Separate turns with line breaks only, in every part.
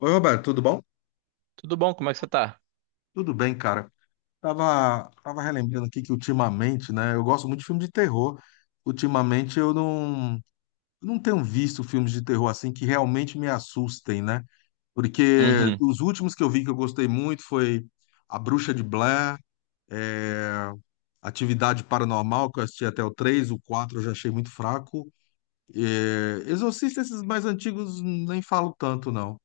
Oi, Roberto, tudo bom?
Tudo bom? Como é que você tá?
Tudo bem, cara. Tava relembrando aqui que ultimamente, né? Eu gosto muito de filme de terror. Ultimamente eu não, não tenho visto filmes de terror assim que realmente me assustem, né? Porque
Uhum.
os últimos que eu vi que eu gostei muito foi A Bruxa de Blair, é, Atividade Paranormal, que eu assisti até o 3, o 4 eu já achei muito fraco. É, Exorcista, esses mais antigos, nem falo tanto, não.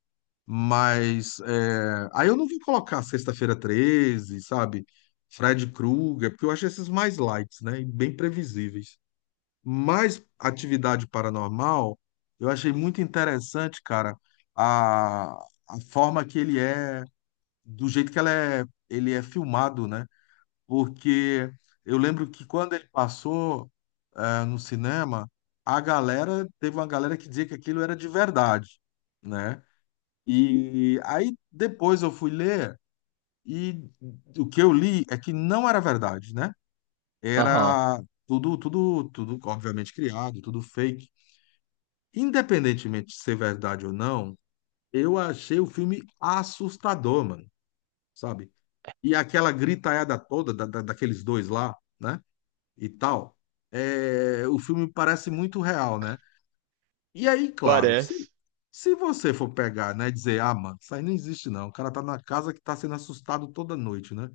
Mas é, aí eu não vou colocar Sexta-feira treze, sabe? Fred Krueger, porque eu acho esses mais lights, né? E bem previsíveis. Mas Atividade Paranormal, eu achei muito interessante, cara, a, a forma que ele é, do jeito que ela é, ele é filmado, né? Porque eu lembro que quando ele passou, no cinema, a galera, teve uma galera que dizia que aquilo era de verdade, né? E aí depois eu fui ler e o que eu li é que não era verdade, né?
Aham.
Era tudo, obviamente criado, tudo fake. Independentemente de ser verdade ou não, eu achei o filme assustador, mano, sabe? E aquela gritaiada toda daqueles dois lá, né? E tal, o filme parece muito real, né? E aí, claro,
Parece.
se você for pegar, né, dizer, ah, mano, isso aí não existe não, o cara tá na casa que tá sendo assustado toda noite, né?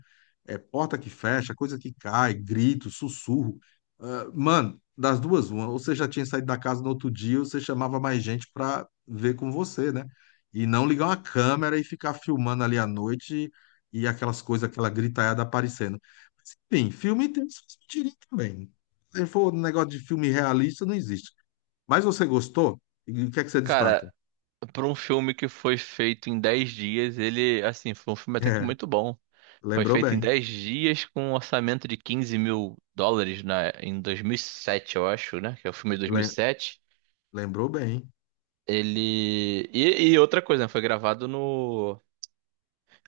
É porta que fecha, coisa que cai, grito, sussurro. Ah, mano, das duas, uma, ou você já tinha saído da casa no outro dia, ou você chamava mais gente pra ver com você, né? E não ligar uma câmera e ficar filmando ali à noite e aquelas coisas, aquela gritaiada aparecendo. Mas, enfim, filme tem suas mentirinhas também. Se for um negócio de filme realista, não existe. Mas você gostou? E o que é que você
Cara,
destaca?
pra um filme que foi feito em 10 dias, ele, assim, foi um filme até que
É,
muito bom. Foi
lembrou
feito em
bem.
10 dias com um orçamento de 15 mil dólares em 2007 eu acho, né? Que é o filme de
Lem-
2007.
lembrou bem.
Ele. E outra coisa, né? Foi gravado no.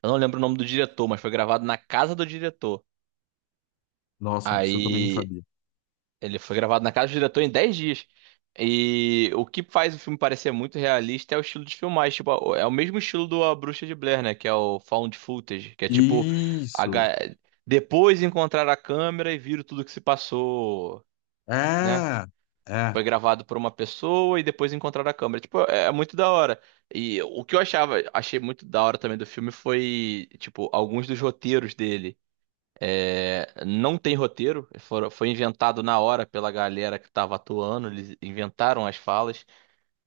Eu não lembro o nome do diretor, mas foi gravado na casa do diretor.
Nossa, isso eu também não
Aí.
sabia.
Ele foi gravado na casa do diretor em 10 dias. E o que faz o filme parecer muito realista é o estilo de filmagem. Tipo, é o mesmo estilo do A Bruxa de Blair, né? Que é o found footage, que é tipo a
Isso!
ga- depois encontrar a câmera e viram tudo que se passou, né?
É, é,
Foi gravado por uma pessoa e depois encontrar a câmera. Tipo, é muito da hora. E o que eu achei muito da hora também do filme foi, tipo, alguns dos roteiros dele. É, não tem roteiro, foi inventado na hora pela galera que estava atuando, eles inventaram as falas.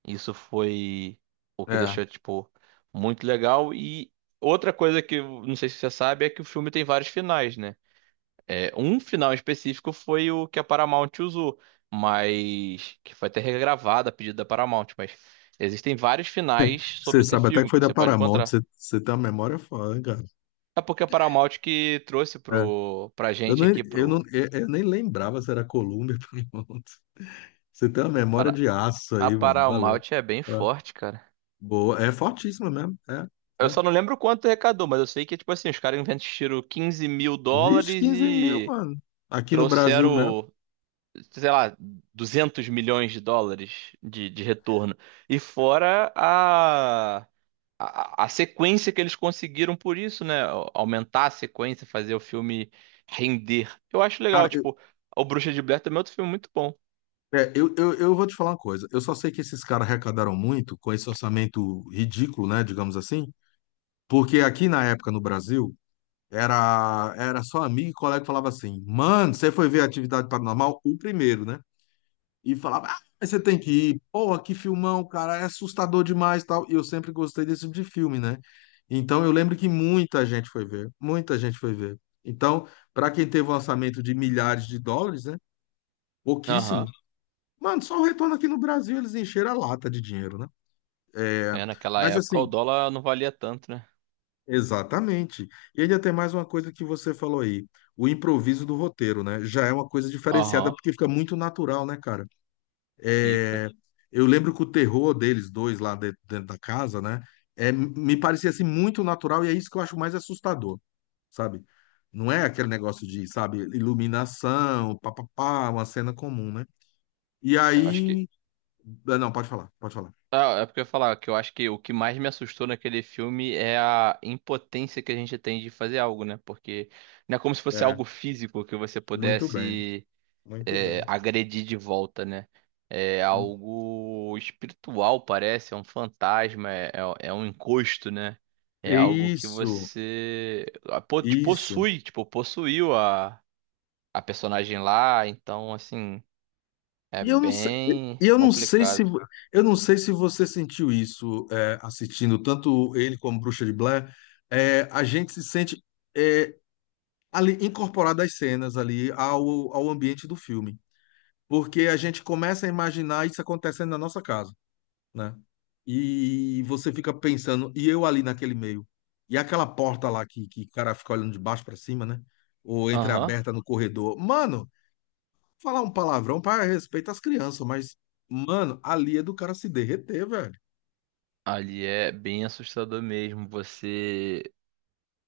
Isso foi o que
é.
deixou, tipo, muito legal. E outra coisa que eu não sei se você sabe é que o filme tem vários finais, né? É, um final específico foi o que a Paramount usou, mas que foi até regravado a pedido da Paramount, mas existem vários finais sobre
Você
esse
sabe até que
filme que
foi da
você pode
Paramount,
encontrar.
você tem uma memória foda, cara.
É porque a Paramount que trouxe
É.
pra
Eu,
gente
nem,
aqui,
eu, não, eu nem lembrava se era Columbia ou Paramount. Você tem uma memória
para,
de aço
a
aí, mano. Valeu.
Paramount é bem
É.
forte, cara.
Boa. É fortíssima mesmo. É,
Eu
é.
só não lembro quanto arrecadou, mas eu sei que, tipo assim, os caras investiram 15 mil
Vixe,
dólares
15 mil,
e
mano. Aqui no Brasil mesmo.
trouxeram, sei lá, 200 milhões de dólares de retorno. E fora a sequência que eles conseguiram por isso, né? Aumentar a sequência, fazer o filme render. Eu acho legal,
Cara,
tipo, O Bruxa de Blair também é outro filme muito bom.
Eu vou te falar uma coisa. Eu só sei que esses caras arrecadaram muito com esse orçamento ridículo, né? Digamos assim. Porque aqui na época no Brasil, era só amigo e colega que falava assim: Mano, você foi ver a Atividade Paranormal? O primeiro, né? E falava: Ah, mas você tem que ir. Porra, que filmão, cara. É assustador demais e tal. E eu sempre gostei desse tipo de filme, né? Então eu lembro que muita gente foi ver. Muita gente foi ver. Então, para quem teve um orçamento de milhares de dólares, né? Pouquíssimo.
Aham.
Mano, só o retorno aqui no Brasil eles encheram a lata de dinheiro, né? É,
É, naquela
mas
época o
assim,
dólar não valia tanto, né?
exatamente. E ainda tem mais uma coisa que você falou aí, o improviso do roteiro, né? Já é uma coisa diferenciada
Aham.
porque fica muito natural, né, cara?
Fica.
É, eu lembro que o terror deles dois lá dentro da casa, né? É, me parecia assim muito natural e é isso que eu acho mais assustador, sabe? Não é aquele negócio de, sabe, iluminação, papapá, uma cena comum, né? E
Eu acho que.
aí, não, pode falar, pode falar.
Ah, é porque eu ia falar que eu acho que o que mais me assustou naquele filme é a impotência que a gente tem de fazer algo, né? Porque não é como se fosse
É,
algo físico que você
muito bem,
pudesse
muito bem.
agredir de volta, né? É algo espiritual, parece, é um fantasma, é um encosto, né? É algo que
Isso,
você te
isso.
possui, tipo, possuiu a personagem lá, então, assim, é
E eu não sei,
bem
e eu não sei se
complicado.
eu não sei se você sentiu isso assistindo tanto ele como Bruxa de Blair. É, a gente se sente é, ali incorporado às cenas ali ao ambiente do filme, porque a gente começa a imaginar isso acontecendo na nossa casa, né? E você fica pensando, e eu ali naquele meio? E aquela porta lá que o cara fica olhando de baixo para cima, né? Ou
Aham.
entreaberta no corredor. Mano, falar um palavrão para respeito às crianças, mas, mano, ali é do cara se derreter, velho.
Ali é bem assustador mesmo. Você.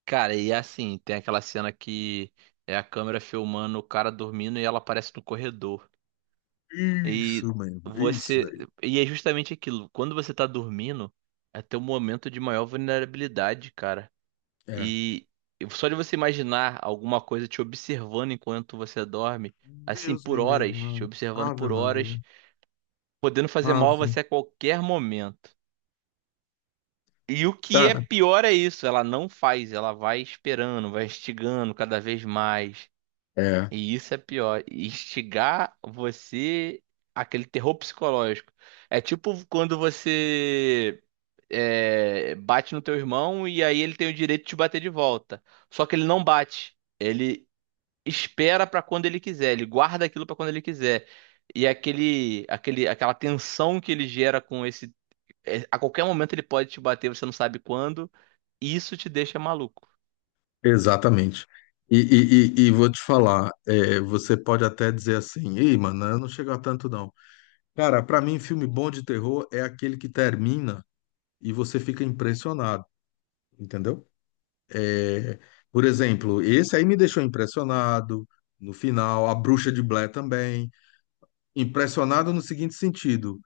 Cara, e assim, tem aquela cena que é a câmera filmando o cara dormindo e ela aparece no corredor. E
Isso mesmo, isso
você.
daí.
E é justamente aquilo. Quando você tá dormindo, é teu momento de maior vulnerabilidade, cara.
É.
E só de você imaginar alguma coisa te observando enquanto você dorme, assim,
Deus me
por
livre,
horas, te
mano.
observando
Ave
por horas,
Maria.
podendo fazer mal a
Ave.
você a qualquer momento. E o que é
Cara,
pior é isso, ela não faz, ela vai esperando, vai instigando cada vez mais.
é,
E isso é pior, instigar você aquele terror psicológico. É tipo quando você bate no teu irmão e aí ele tem o direito de te bater de volta. Só que ele não bate, ele espera pra quando ele quiser, ele guarda aquilo pra quando ele quiser. E aquela tensão que ele gera com esse, a qualquer momento ele pode te bater, você não sabe quando. Isso te deixa maluco.
exatamente. E vou te falar, você pode até dizer assim, ei, mano, eu não chego a tanto não. Cara, pra mim, filme bom de terror é aquele que termina e você fica impressionado, entendeu? É, por exemplo, esse aí me deixou impressionado no final, A Bruxa de Blair também. Impressionado no seguinte sentido,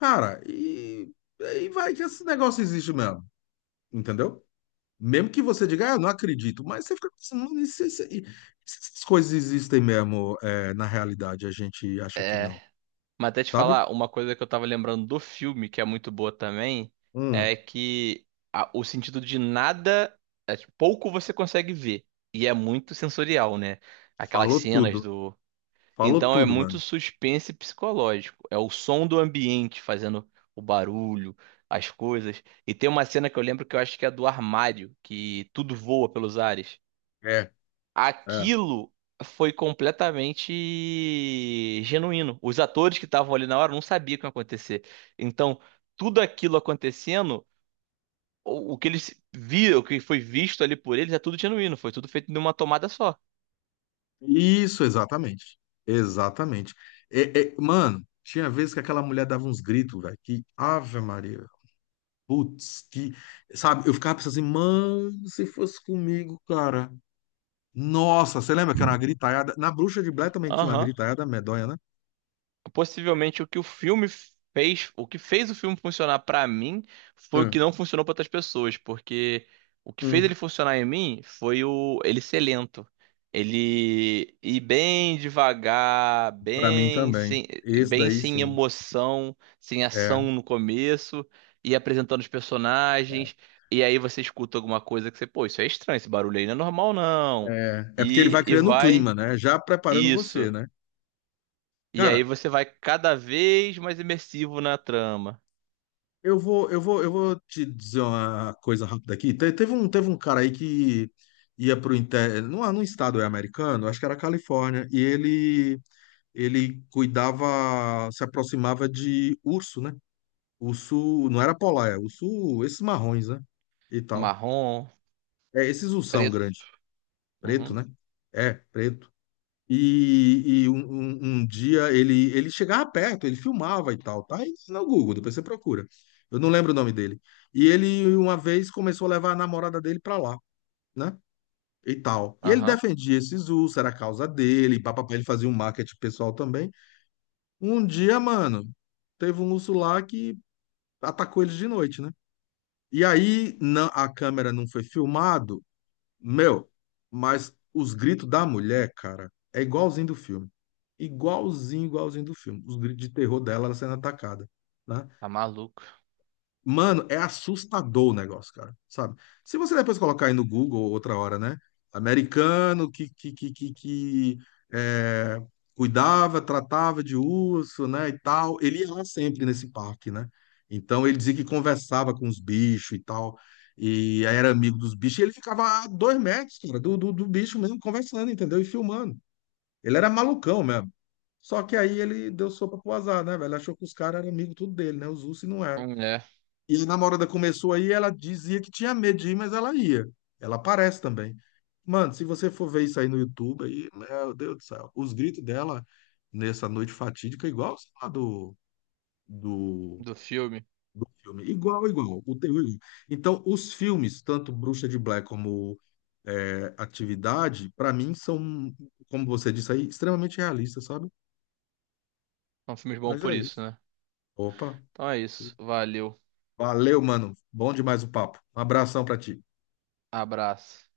cara, e vai que esse negócio existe mesmo, entendeu? Mesmo que você diga, ah, eu não acredito, mas você fica pensando, "Mano, e se essas coisas existem mesmo, é, na realidade, a gente acha que não,
Mas até te
sabe?
falar, uma coisa que eu tava lembrando do filme, que é muito boa também,
Hum,
é que o sentido de nada, tipo, pouco você consegue ver. E é muito sensorial, né? Aquelas
falou
cenas
tudo,
do.
falou
Então é
tudo,
muito
mano.
suspense psicológico. É o som do ambiente fazendo o barulho, as coisas. E tem uma cena que eu lembro que eu acho que é do armário, que tudo voa pelos ares.
É. É.
Aquilo foi completamente genuíno. Os atores que estavam ali na hora não sabiam o que ia acontecer. Então, tudo aquilo acontecendo, o que eles viram, o que foi visto ali por eles, é tudo genuíno. Foi tudo feito numa tomada só.
Isso, exatamente. Exatamente. É, mano, tinha vezes que aquela mulher dava uns gritos, velho, que Ave Maria, putz, que, sabe, eu ficava pensando assim, mano, se fosse comigo, cara. Nossa, você lembra que era uma gritaiada? Na Bruxa de Blair também tinha uma
Aham.
gritaiada medonha, né?
Possivelmente o que o filme fez, o que fez o filme funcionar pra mim foi o que
Hum,
não funcionou pra outras pessoas, porque o que fez
hum.
ele funcionar em mim foi o ele ser lento. Ele ir bem devagar,
Pra mim
bem
também.
sem,
Esse
bem
daí,
sem
sim.
emoção, sem
É,
ação no começo, e apresentando os personagens, e aí você escuta alguma coisa que você, pô, isso é estranho, esse barulho aí não é normal não.
é. É porque ele
E,
vai
e
criando o
vai
clima, né? Já preparando você,
isso.
né?
E aí
Cara,
você vai cada vez mais imersivo na trama.
Eu vou te dizer uma coisa rápida aqui. Teve um cara aí que ia pro inter, num estado americano, acho que era Califórnia, e ele cuidava, se aproximava de urso, né? Urso, não era polar, é urso, esses marrons, né? E tal.
Marrom,
É, esses ursão
preto.
grande, preto,
Uhum.
né? É, preto. Um dia ele, ele chegava perto, ele filmava e tal, tá? Isso no Google, depois você procura. Eu não lembro o nome dele. E ele uma vez começou a levar a namorada dele pra lá, né? E tal. E ele
Aham.
defendia esse Zul, era a causa dele, papapá, ele fazia um marketing pessoal também. Um dia, mano, teve um urso lá que atacou eles de noite, né? E aí não, a câmera não foi filmada meu, mas os gritos da mulher, cara, é igualzinho do filme. Igualzinho, igualzinho do filme. Os gritos de terror dela, ela sendo atacada, né?
Tá maluco.
Mano, é assustador o negócio, cara, sabe? Se você depois colocar aí no Google outra hora, né? Americano que, é, cuidava, tratava de urso, né, e tal. Ele ia lá sempre nesse parque, né? Então ele dizia que conversava com os bichos e tal, e aí era amigo dos bichos, e ele ficava a 2 metros, cara, do bicho mesmo, conversando, entendeu? E filmando. Ele era malucão mesmo. Só que aí ele deu sopa pro azar, né, velho? Achou que os caras eram amigos tudo dele, né? Os ursos e não eram.
É,
E a namorada começou aí, ela dizia que tinha medo de ir, mas ela ia. Ela aparece também. Mano, se você for ver isso aí no YouTube, aí, meu Deus do céu, os gritos dela nessa noite fatídica, igual sei lá, do,
do filme.
do filme. Igual, igual. O terror. Então, os filmes, tanto Bruxa de Blair como Atividade, pra mim são, como você disse aí, extremamente realistas, sabe?
São filmes bons
Mas
por
é
isso,
isso.
né?
Opa.
Então é isso. Valeu.
Valeu, mano. Bom demais o papo. Um abração pra ti.
Abraço.